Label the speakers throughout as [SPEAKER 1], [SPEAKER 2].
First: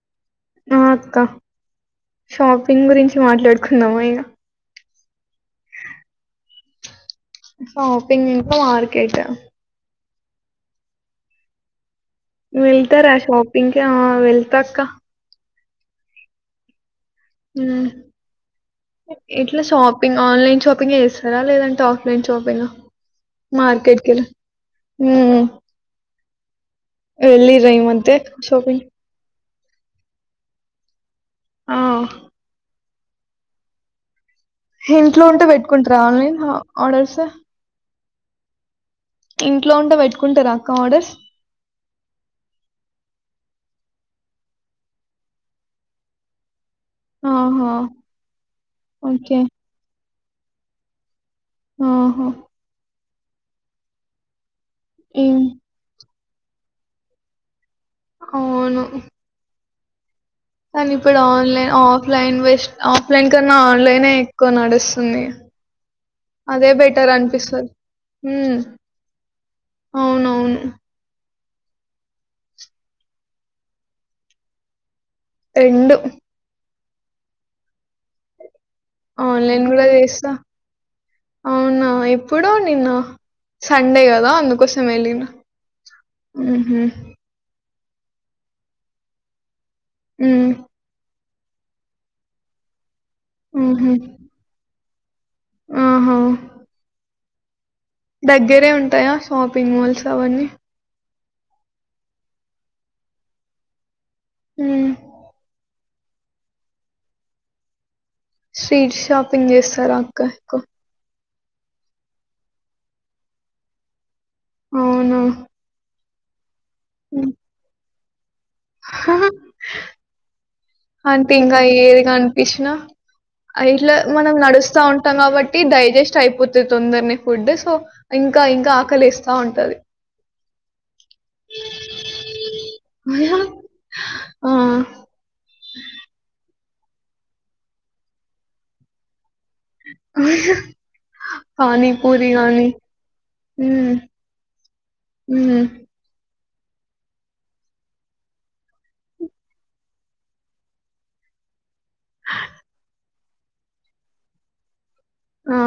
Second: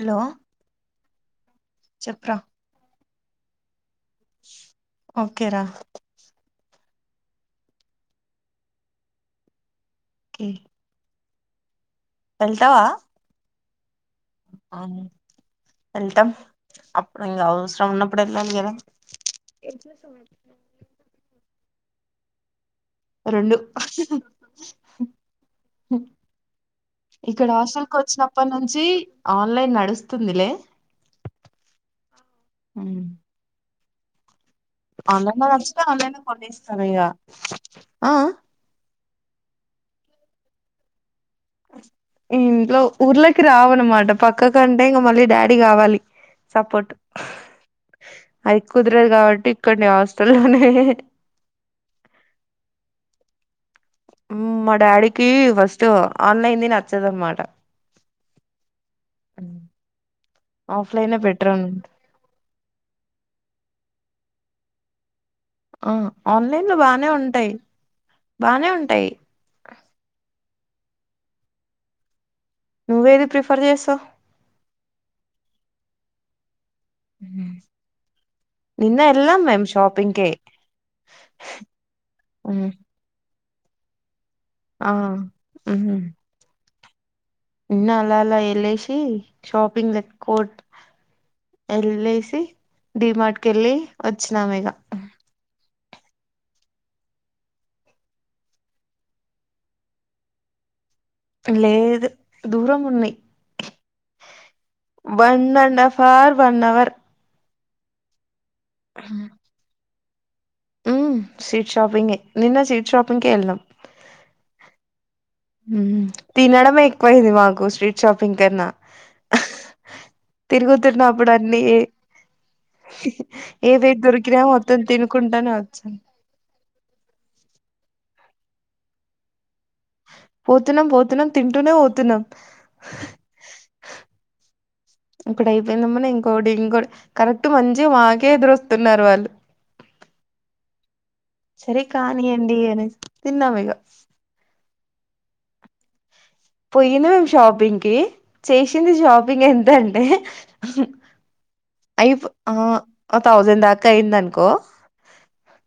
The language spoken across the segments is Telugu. [SPEAKER 1] హలో
[SPEAKER 2] ఆ అక్క
[SPEAKER 1] చెప్పురా
[SPEAKER 2] షాపింగ్ గురించి మాట్లాడుకుందాం మా ఇగా
[SPEAKER 1] ఓకే రా
[SPEAKER 2] షాపింగ్ ఇంకా మార్కెట్
[SPEAKER 1] హు
[SPEAKER 2] వెళ్తా రా షాప్ పింక ఆ వెళ్తా అక్క
[SPEAKER 1] ఎల్తమ్ అ
[SPEAKER 2] ఉ ఎట్లా షాపింగ్ ఆన్లైన్ షాపింగ్ చేస్తారా లేదంటే టే ఆఫ్లైన్ షాపెన
[SPEAKER 1] రెండు
[SPEAKER 2] మార్కెట్ కేల
[SPEAKER 1] ఇక్కడ హాస్టల్ కు వచ్చినప్పటి
[SPEAKER 2] షాపింగ్
[SPEAKER 1] నుంచి ఆన్లైన్ నడుస్తుందిలే
[SPEAKER 2] ఆ
[SPEAKER 1] ఉ
[SPEAKER 2] ఇంట్లో
[SPEAKER 1] ఆన్లైన్
[SPEAKER 2] ఉంటే
[SPEAKER 1] లో నచ్చితే
[SPEAKER 2] పెట్టుకుంటారా
[SPEAKER 1] ఆన్లైన్ కొనిస్తారు ఇక
[SPEAKER 2] ఆర్డర్స్
[SPEAKER 1] ఆ ఆ
[SPEAKER 2] ఇంట్లో ఉంటే పెట్టుకుంటరా అక్క ఆర్డర్స్
[SPEAKER 1] ఇంట్లో ఊర్లకి రావన్నమాట పక్క కంటే ఇంకా మళ్ళీ డాడీ కావాలి సపోర్ట్
[SPEAKER 2] ఆహా
[SPEAKER 1] అది కుదరదు
[SPEAKER 2] ఓకే
[SPEAKER 1] కాబట్టి ఇక్కడనె హస్ట్ నే
[SPEAKER 2] ఆహో
[SPEAKER 1] మా డాడీకి
[SPEAKER 2] ఏం
[SPEAKER 1] ఫస్ట్ ఆన్లైన్ది నచ్చదు అన్నమాట
[SPEAKER 2] అవును కానీ
[SPEAKER 1] ఆఫ్లైనే
[SPEAKER 2] ఇప్పుడు
[SPEAKER 1] బెటర్ అన్
[SPEAKER 2] ఆన్లైన్ ఆఫ్లైన్ వెస్ట్ ఆఫ్లైన్ కన్నా ఆన్లైన్ క్కువ నడుస్తుంది
[SPEAKER 1] ఆ
[SPEAKER 2] అదే
[SPEAKER 1] ఆన్లైన్లో బానే
[SPEAKER 2] బెటర్
[SPEAKER 1] ఉంటాయి
[SPEAKER 2] అనిపిస్తుందిహు
[SPEAKER 1] బానే ఉంటాయి
[SPEAKER 2] అవునవును
[SPEAKER 1] నువ్వేది ప్రిఫర్ చేసావు
[SPEAKER 2] రెండు
[SPEAKER 1] హు
[SPEAKER 2] ఆన్లైన్ కూడా చేస్తా అవునా ఇప్పుడు నిన్న సండే కదా అందుకోసం
[SPEAKER 1] ఆ
[SPEAKER 2] వెళ్ళిరా
[SPEAKER 1] ఉహు నిన్న అలా అలా వెళ్ళసి షాప్ పింగ్
[SPEAKER 2] ఉమ్
[SPEAKER 1] కోట్ ఎల్ఐసి డిమార్ట్ కి వెళ్ళి వచ్చినాం ఇగ
[SPEAKER 2] ఆహో దగ్గరే ఉంటాయా షాపింగ్ మాల్స్ అవన్నీ
[SPEAKER 1] లేదు దూరం ఉన్నాయి
[SPEAKER 2] ఉమ్
[SPEAKER 1] one and half for one hour
[SPEAKER 2] sweet shopping చేస్తారా [unintelligible]
[SPEAKER 1] స్వీట్ షాపింగె నిన్న స్వీట్ షాపింగ్ కె వెళ్ళినం
[SPEAKER 2] అవున
[SPEAKER 1] హు తినడం ఎక్కువ అయింది మాకు స్వీట్ షాపింగ్ కన్నా తిరుగుతున్నప్పుడు
[SPEAKER 2] అంటే ఇంక
[SPEAKER 1] అన్ని ఏ
[SPEAKER 2] ఏది కనిపించినా ఇట్లా
[SPEAKER 1] ఏవేవి
[SPEAKER 2] మనం
[SPEAKER 1] దొరికినాయో మొత్తం
[SPEAKER 2] నడుస్తా ఉంటాం
[SPEAKER 1] తినుకుంటానే
[SPEAKER 2] కాబట్టి
[SPEAKER 1] వచ్చాం
[SPEAKER 2] డైజెస్ట్ అయిపోతది తొందరనే ఫుడ్ సో ఇంకా ఇంకా ఆకలి ఏస్తా ఉంటది
[SPEAKER 1] పోతున్నాం పోతున్నాం తింటూనే పోతున్నాం
[SPEAKER 2] ఆ!
[SPEAKER 1] ఇక్కడ అయిపోయిందమ్మటనే ఇంకోటి ఇంకో కరెక్ట్ మంచి గా మాకే దొరుకుతూన్నారు వాళ్ళు
[SPEAKER 2] హహహ
[SPEAKER 1] సరే కానీయండి ఏదైతే తిన్నాము ఇగ
[SPEAKER 2] ఊ
[SPEAKER 1] పోయినం షాపింగ్ కి చేసింది షాపింగ్ ఎంతంటే ఐపు ఆ ఆ థౌండ్ దాకా అయిందనుకో
[SPEAKER 2] ఆ!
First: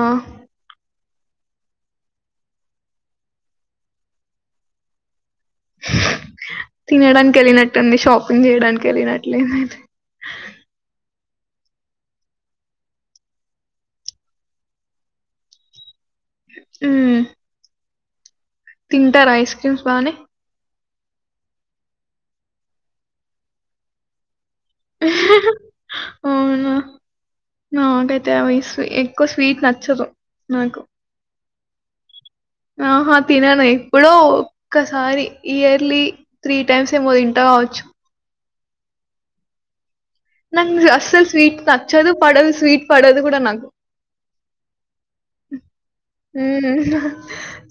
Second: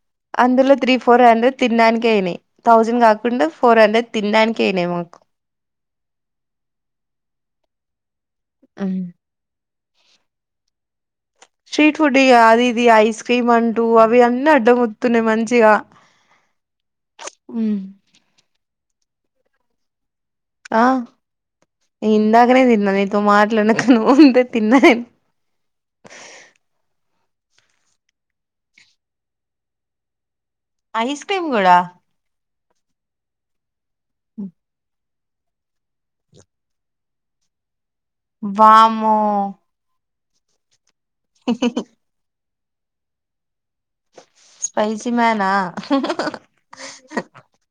[SPEAKER 1] అందులో త్రి ఫోర్ హండ్రెడ్ తినడానికె అయినాయి థౌజండ్ కాకుండా ఫోర్ హండ్రెడ్ తినడానికే అయినాయి మాకు
[SPEAKER 2] తినడానికి వెళ్ళినట్టుంది షాప్ ంగ్ చేయడానికి వెళ్లినట్ లేదండి [unintelligible]
[SPEAKER 1] స్ట్రీట్ ఫుడ్ ఇగ అది ఇది ఐస్ క్రీమ్ అంటూ అవి అన్నీ అడ్డంముత్తున్నాయి మంచిగా
[SPEAKER 2] హ్మ్.
[SPEAKER 1] హ్మ్
[SPEAKER 2] తింటారా ఐస్ క్రీమ్స్ బానే
[SPEAKER 1] ఆ నేన్ ఇందాకనే తిన్న నీతో మాట్లానకన ముందే తిన్నా నేను
[SPEAKER 2] అవునా నో అంటే తావ్ఐస్ ఎక్కువ స్వీట్ నచ్చదు నాకు
[SPEAKER 1] ఐస్ క్రీమ్ గూడ
[SPEAKER 2] ఆహా తినను ఎప్పుడో ఒక్కసారి ఇయర్లీ త్రీ టైమ్స్ ఏమో తింట కావచ్చు
[SPEAKER 1] వామ్మో
[SPEAKER 2] నంగ్ జాస్ సల్ స్వీట్స్ నచ్చదు పడల్ స్ స్వీట్ పడదు కూడా నాక్
[SPEAKER 1] స్పైసీ మేనా
[SPEAKER 2] హుమ్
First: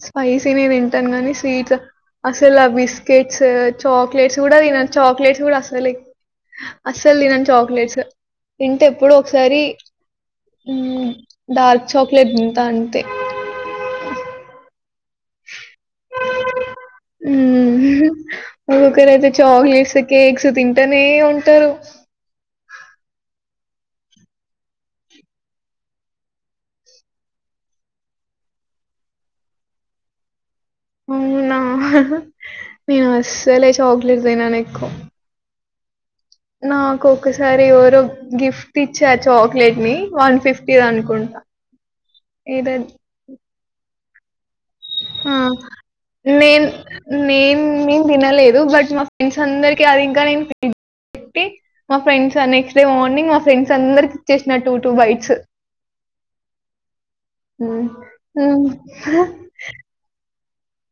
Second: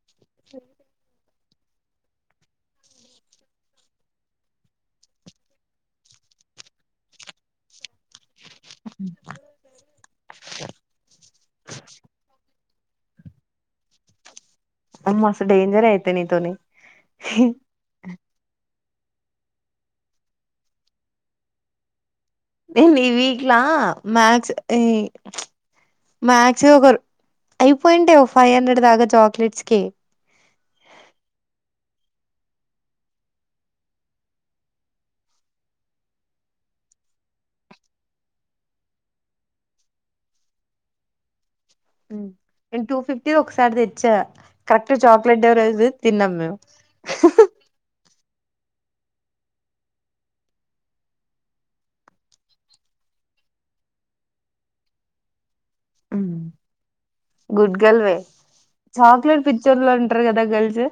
[SPEAKER 2] స్పై తే నిన్ తింటాను గాని స్వీట్స్ అసలు ఆ బిస్కెట్స్ చాక్లెట్స్ కూడా తినను చాక్లెట్స్ కూడా అసలు అస్సలు తినను చాక్లెట్స్ ఇంటే ఎప్పుడో ఒకసారి డార్క్ చాక్లెట్ తాన్ తే
[SPEAKER 1] అమ్మా సత్ డేంజర్ అయితే నీతోని
[SPEAKER 2] ఇంగోకరైతే అయితే చాక్లెట్స్ కేక్స్ తింటనే ఉంటారు
[SPEAKER 1] నేన్ ఈ వీక్లా మాక్స్ ఇ మాక్స్ ఒకరు అయిపోయింటాయి ఒక ఫైవ్ హండ్రెడ్ దాకా చాక్లెట్స్ కే
[SPEAKER 2] అవునా నేను అస్సలే చాక్లెట్ తినను ఎక్కువ నాకు ఒకసారి ఎవరో గిఫ్ట్ ఇచ్చార్ చాక్లెట్ ని వన్ ఫిఫ్టీది అనుకుంటా ఏదో
[SPEAKER 1] నేన్ టూ ఫిఫ్టీ ది ఒకసారి తే చ్చా
[SPEAKER 2] ఆ నేన్ నేన్ న దిన లేదు బట్ మా ఫ్రెండ్స్ అందరికి అది ఇంక నేన్ ఫ లా పెట్టి మా ఫ్రెండ్స్ నెక్స్ట్ డే మార్నింగ్ మా ఫ్రెండ్స్ అందరికి ఇచ్చేసిన టూ టూ బైట్స్
[SPEAKER 1] గుడ్ గల్వే చాక్లేట్ పి చ్చోల్ంటర్ గద గర్ల్స్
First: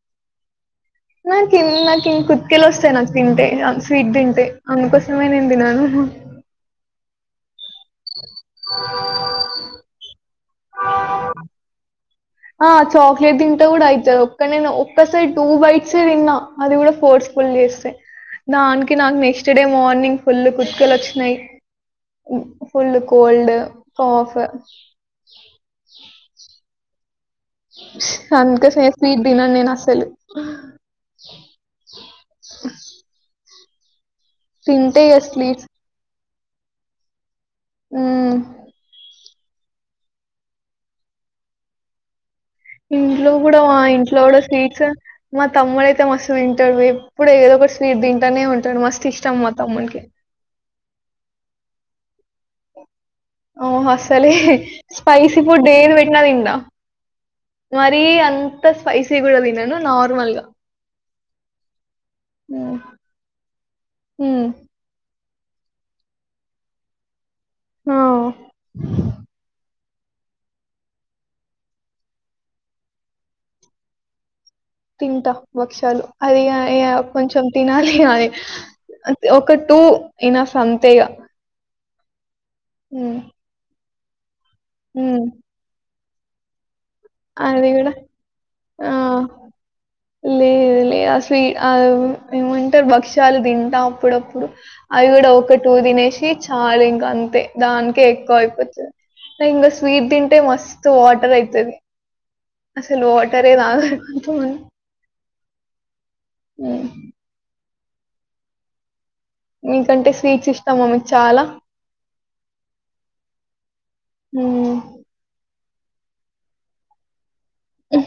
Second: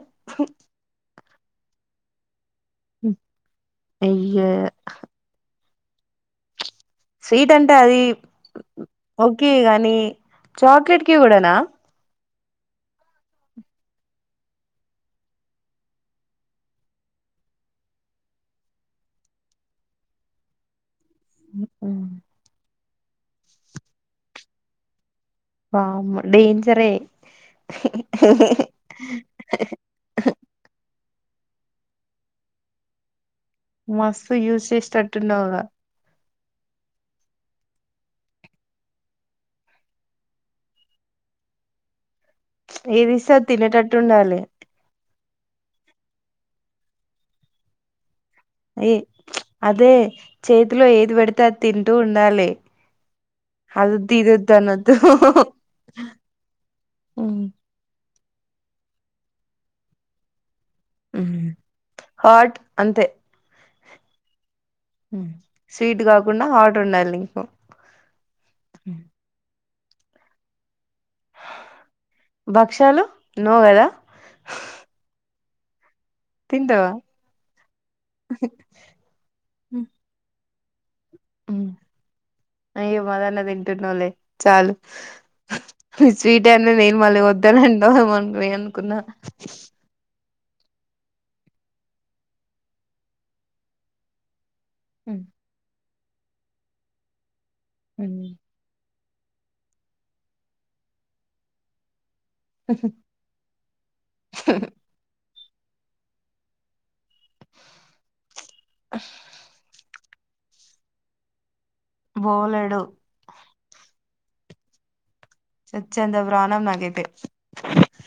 [SPEAKER 2] నా కన్నాకిి కు వస్తాయి నాకు తింటే స్వీట్ తింటే
[SPEAKER 1] అయ్యో
[SPEAKER 2] అందుకోసమే నేను తిన్నాను [unintelligible]
[SPEAKER 1] స్వీట్ అంటే అంటే అది ఓకే కాగాని చాక్లెట్ కి కూడానా
[SPEAKER 2] ఆ చాక్లెట్ తింటే కూడా అవుతంది ఒక్క నేను ఒక్కసారి టూ బైట్స్ ఎ తిన్నా అది కూడా ఫోర్స్ ఫుల్ చేస్తాయి దానికి నాకు నెక్స్ట్ డే మార్నింగ్ ఫుల్ కుర్తుకెళ వచ్చి [unintelligible] ఫుల్ కోల్డ్ కాఫ్
[SPEAKER 1] ఆ డేంజర్ ఏ
[SPEAKER 2] అందుకే [unintelligible] తినను నేను అసలు
[SPEAKER 1] మస్ [unintelligible] యూస్
[SPEAKER 2] తింటే ఇగ
[SPEAKER 1] చేసేటట్టున్నావా
[SPEAKER 2] స్వీట్స్ మ్మ్
[SPEAKER 1] ఏది
[SPEAKER 2] ఇంట్లో
[SPEAKER 1] ఇస్తే అది
[SPEAKER 2] కూడా మా
[SPEAKER 1] తినేటట్టు
[SPEAKER 2] ఇంట్లో కూడా
[SPEAKER 1] ఉండాలి
[SPEAKER 2] స్వీట్స్ మా తమ్ముడు అయితే మస్తు తింటారు ఎప్పుడు ఏదో ఒక్కటి స్వీట్ తింట
[SPEAKER 1] [unintelligible] అదే చేతిలో ఏది పెడతే తి [unintelligible]
[SPEAKER 2] ఓ అసలే
[SPEAKER 1] ఇదొద్దు అనొద్దు
[SPEAKER 2] స్పైసీ ఫుడ్ ఏది పెట్టినా తింట మరి అ అంత స్పైసీ కూడా తన్నాను నార్మల్గా
[SPEAKER 1] హార్ట్ అంతే
[SPEAKER 2] హామ్
[SPEAKER 1] స్వీట్ కాకుండా హాట్ ఉండాలి
[SPEAKER 2] ఆ
[SPEAKER 1] భక్షాలు నో గదా
[SPEAKER 2] తింటా భక్షాలు అది
[SPEAKER 1] తింటావా
[SPEAKER 2] కొంచెం తినాలి ఆది ఒక టూ ఇన్ఫ్ సంతేగా
[SPEAKER 1] అ అయ్య [unintelligible] తింటునవ్లే చాలు
[SPEAKER 2] హ్మ్.
[SPEAKER 1] స్వీట్యి [unintelligible] మళ్ళీ
[SPEAKER 2] అది
[SPEAKER 1] వద్దానంటా
[SPEAKER 2] కూడా
[SPEAKER 1] ఏమనుకు
[SPEAKER 2] ఆ!
[SPEAKER 1] అనుకున్నా
[SPEAKER 2] లేదు లేదు అసలు ఏమంటారు భక్ష్యాలు తింటా అప్పుడప్పుడు అవిడ ఒక టుూ తినే సి చలింక అంతే దానికే ఎక్కో అయిపోతది. ఇంకా స్వీట్ తింటే మస్త్ వాటర్ అయితది. అసల్ వాటరే తగకుంటే మ్
[SPEAKER 1] చు
[SPEAKER 2] మీకంటే స్వీట్స్ ఇష్టమా మీకు చాలా
[SPEAKER 1] బోలెడు.
[SPEAKER 2] హ్మ్
[SPEAKER 1] చచ్చేంత ప్రాణం నాకైయితే
[SPEAKER 2] అ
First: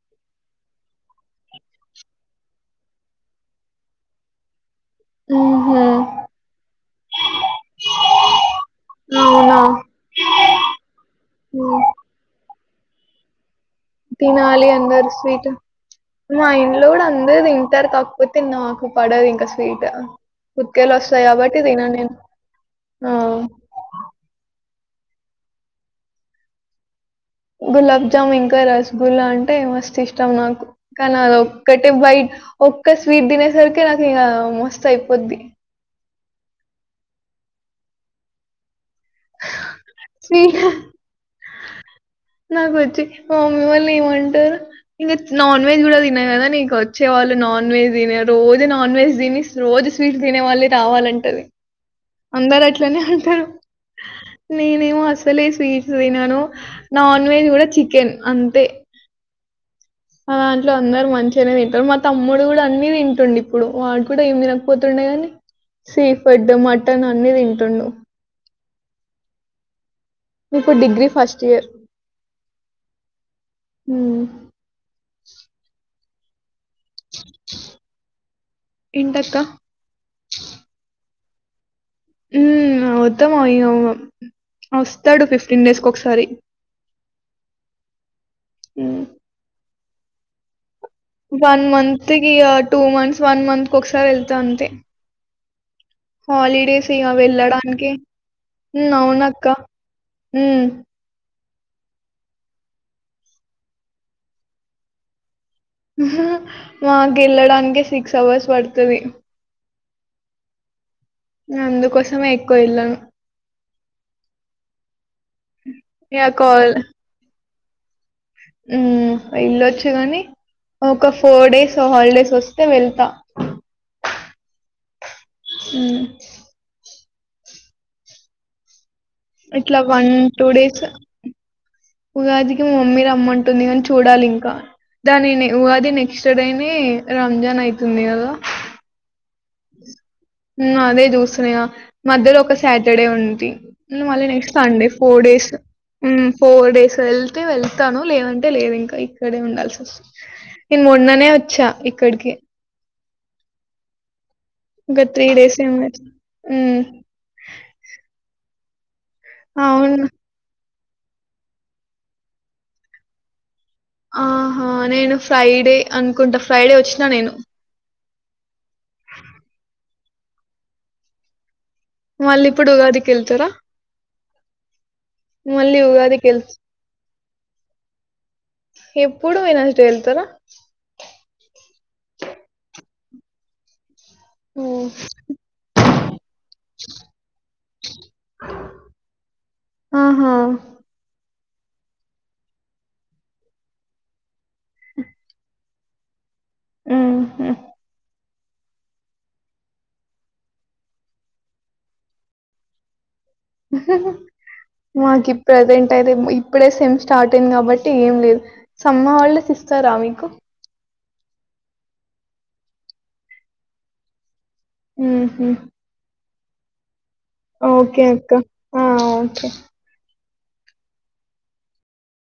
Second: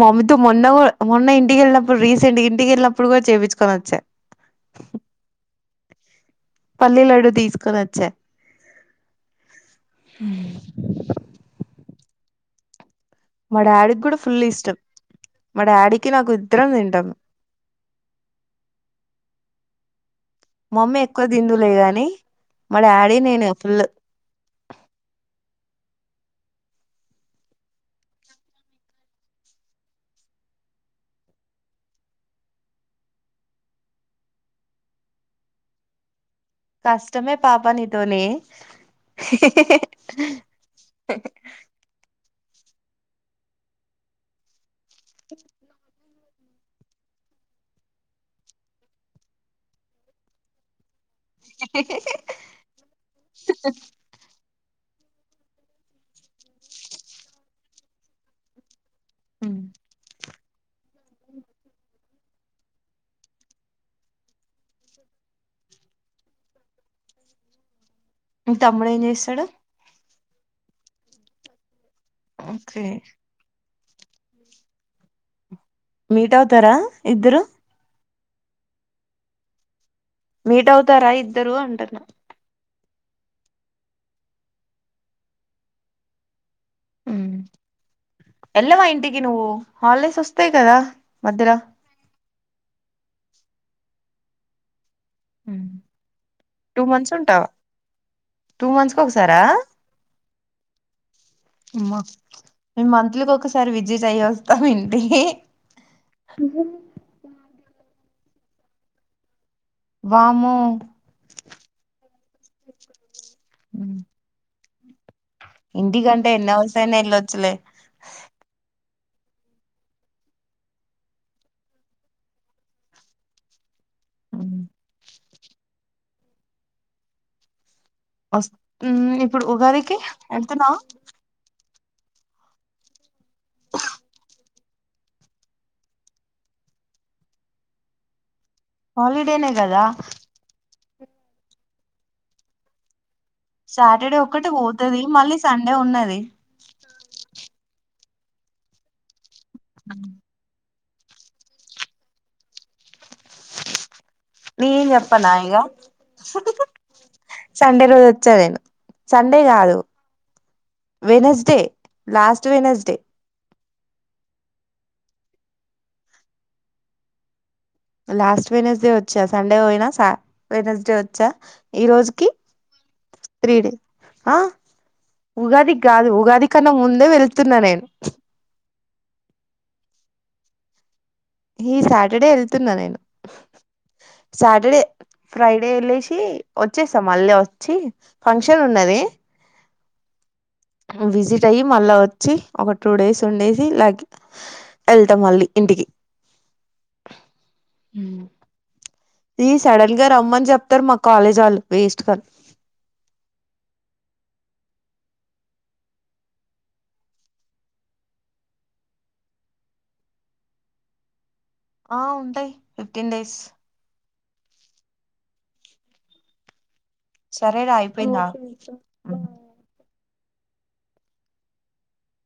[SPEAKER 1] మమ్మీతో మొన్న గు మొన్న ఇంటికెళ్ళినప్పుడు రీసెంట్ ఇంటికెళ్ళినప్పుడు కూడా చూపించుకొని వచ్చా
[SPEAKER 2] మ్ హ్
[SPEAKER 1] పల్లీలడ్డు తీసుకొని వచ్చా
[SPEAKER 2] అవునా ఓ
[SPEAKER 1] మా డాడీకి కూడా ఫుల్
[SPEAKER 2] తినాలి
[SPEAKER 1] ఇష్టం
[SPEAKER 2] అందరు స్వీట్
[SPEAKER 1] మా డాడీకి నాకు
[SPEAKER 2] మా
[SPEAKER 1] ఇద్దరం
[SPEAKER 2] ఇంట్లో కూడా
[SPEAKER 1] తింటాం
[SPEAKER 2] అందరు తింటారు కాకపోతే నాకు పడది స్వీట్
[SPEAKER 1] మమ్మీ ఎక్కువ
[SPEAKER 2] ఉతికేలొస్తాయి కాబట్టి
[SPEAKER 1] దిందులే
[SPEAKER 2] తిన
[SPEAKER 1] గాని
[SPEAKER 2] నేను.
[SPEAKER 1] మా
[SPEAKER 2] ఆ!
[SPEAKER 1] డాడీ నేను ఫుల్
[SPEAKER 2] గులాబ్జామ్ ఇంకా రస్గుల్లా అంటే మస్త్ ఇష్టం నాకు కానీ అది ఒక్కటే బైట్ ఒక్క స్వీట్ తినేసరికె నాకు ఇంక మస్తు అయిపోద్ది
[SPEAKER 1] కష్టమే పాప నీతోని
[SPEAKER 2] స్వీట్
[SPEAKER 1] [unintelligible]
[SPEAKER 2] నాకొచ్చి మా మమ్మీ వాళ్ళు ఏమంటారు నాన్ వెజ్ గుడ తి తిన కదా నీకు వచ్చే వాళ్ళు నాన్ వెజ్ తిన రోజు నాన్ వెజ్ తిని రోజు స్వీట్స్ తినే వాళ్ళే రావాలం టది అందరు అట్లనే అంటారు నేనేమో అసలే స్వీట్లు తినను. నాన్ వెజ్ గుడ చికెన్ అంతే
[SPEAKER 1] హ్
[SPEAKER 2] మా దాంట్లో అందరు మంచిగానె తింటరు. మా తమ్ముడు గుడా అన్ని తింటుండు ఇప్పుడు వాడ్ కూడ ఏం తినకపోతుండె గని ఫుడ్ మటన్ అన్ని తింటుండు.
[SPEAKER 1] మీ తమ్ముడు ఏం చేస్తాడు.
[SPEAKER 2] ఇప్పుడ్ డిగ్రీ ఫస్ట్ ఇయర్
[SPEAKER 1] ఓకే
[SPEAKER 2] హ్
[SPEAKER 1] మీట్ అవు తరా ఇద్దరు
[SPEAKER 2] ఏంటక్కా
[SPEAKER 1] మీట్ అవుతార ఇద్దరు అంటన్న
[SPEAKER 2] హ్మ్ అవుతాం అయి వస్తాడు ఫిఫ్టీన్ డేస్కి ఒకసారి
[SPEAKER 1] మ్మ్ ఎల్లవా
[SPEAKER 2] ఉమ్.
[SPEAKER 1] ఇంటికి నువ్వు హాలిడేస్ వస్తాయి కదా మధ్యల
[SPEAKER 2] వన్ మంతిక్ ఇగ టూ మంత్స్ వన్ మంత్ కొకసారి వెళ్తా అంతె
[SPEAKER 1] టూ
[SPEAKER 2] హాలిడేస్ ఇగ
[SPEAKER 1] మంత్స్ ఉంటావా
[SPEAKER 2] వెళ్ళడానికె
[SPEAKER 1] టూ
[SPEAKER 2] మ్మ్
[SPEAKER 1] మంత్స్ కి ఒకసారా
[SPEAKER 2] అవునక్క మ్మ్
[SPEAKER 1] అమ్మ మేము మంత్లీ కొకసారి విజిట్ అయ్యి వస్తాం ఇంటికి
[SPEAKER 2] మాక్ ఎళ్ళడానికే స సిక్స్ అవర్స్ పడతది
[SPEAKER 1] వామ్మో
[SPEAKER 2] అందుకోసమే ఎక్కువ ఎళ్ళను
[SPEAKER 1] మ్మ్ ఇంటి
[SPEAKER 2] ఇక
[SPEAKER 1] కంటే ఎన్ని అవర్స్ అయిన ఎళ్ళొచ్చులే
[SPEAKER 2] మ్మ్ వెల్లొచ్చుగాని ఒక ఫోర్ డేస్ హాలిడేస్ వస్తే వెళ్తా మ్మ్
[SPEAKER 1] వస్ మ్మ్ ఇప్పుడు
[SPEAKER 2] ఇట్ల
[SPEAKER 1] ఉగాదికి
[SPEAKER 2] వన్ టూ
[SPEAKER 1] ఎళ్తున్నావా
[SPEAKER 2] డేస్ ఉగాదికి మా మమ్మీ రమ్మంటుంది గాని చూడాలి ఇంకా దాని ఉగాది నెక్స్ట్ డేనే రంజాన్ అయితుంది గదా
[SPEAKER 1] డే నే గదా
[SPEAKER 2] మ్మ్ అదే జూస్తున్నా ఇగ మధ్యలో ఒక సాటర్డే ఉంది ది
[SPEAKER 1] సాటర్డే
[SPEAKER 2] మళ్ళీ
[SPEAKER 1] ఒక్కటి
[SPEAKER 2] నెక్స్ట్ సండే
[SPEAKER 1] పోతది
[SPEAKER 2] ఫోర్
[SPEAKER 1] మళ్ళీ
[SPEAKER 2] డేస్
[SPEAKER 1] సండే ఉన్నది
[SPEAKER 2] మ్మ్ ఫోర్ డేస్ వెళ్తే వెళ్త తను లేదంటే లేదు ఇంకా ఇక్కడే ఉండాల్సి వస్తది నేన్ మొన్ననే వచ్చా ఇక్కడికి
[SPEAKER 1] నేన్
[SPEAKER 2] ఇంకా త్రీ
[SPEAKER 1] జెప్పన్నా ఇగ,
[SPEAKER 2] డేస్ ఏమి ఉమ్,
[SPEAKER 1] సండే రోజు వచ్చా నేను సండే గాదు
[SPEAKER 2] అవును
[SPEAKER 1] వెనస్డే లాస్ట్ వెనస్డే
[SPEAKER 2] ఆహా నేను ఫ్రైడే అనుకుంటా ఫ్రైడే వచ్చినా నేను
[SPEAKER 1] లాస్ట్ వెనస్డే వచ్చ సన్డే పోయినా సా వెనస్డే వచ్చా ఈ రోజుకి
[SPEAKER 2] మళ్ళీ ఇప్పుడు ఉగాదికి వెళ్తారా
[SPEAKER 1] త్రీ డే, ఆ ఉగాది
[SPEAKER 2] మళ్ళీ
[SPEAKER 1] గాదు
[SPEAKER 2] ఉగాదికి
[SPEAKER 1] ఉగాది
[SPEAKER 2] వెళ్తా
[SPEAKER 1] కన్నా ముందే వెళ్తు తున్నా నేను
[SPEAKER 2] ఎప్పుడు వెనస్డే వెళ్తరా
[SPEAKER 1] ఈ సాటర్డే ఎళ్తున్నా నేను సాటర్డే
[SPEAKER 2] హ్మ్.
[SPEAKER 1] ఫ్రైడే ఎలేశి వచ్చేస్తా మళ్ళీ వచ్చి ఫంక్షన్ ఉన్నది
[SPEAKER 2] ఆహా
[SPEAKER 1] విజిట్ అయి మళ్ళా వచ్చి ఒక టూ డేస్ ఉండేసి లాగే ఎళ్తా మళ్ళీ ఇంటికి
[SPEAKER 2] హుహు.
[SPEAKER 1] మ్ ఈ సడన్ గా రమ్మని జెప్తరు మా కాలేజ్ వాళ్ళు వేస్ట్
[SPEAKER 2] మాకు ఈ ప్రజెంట్ అయితే ఇప్పుడే సేమ్ స్టార్ట్ అయింది కాబట్టి ఏం లేదు సమ్మర్ హాలిడేస్ ఇస్తరా మీకు
[SPEAKER 1] ఆ ఉంటయి ఫిఫ్టీన్ డేస్
[SPEAKER 2] మ్ హు
[SPEAKER 1] సరేరా
[SPEAKER 2] ఓకే
[SPEAKER 1] అయిపోయిందా
[SPEAKER 2] అక్క ఆ ఓకే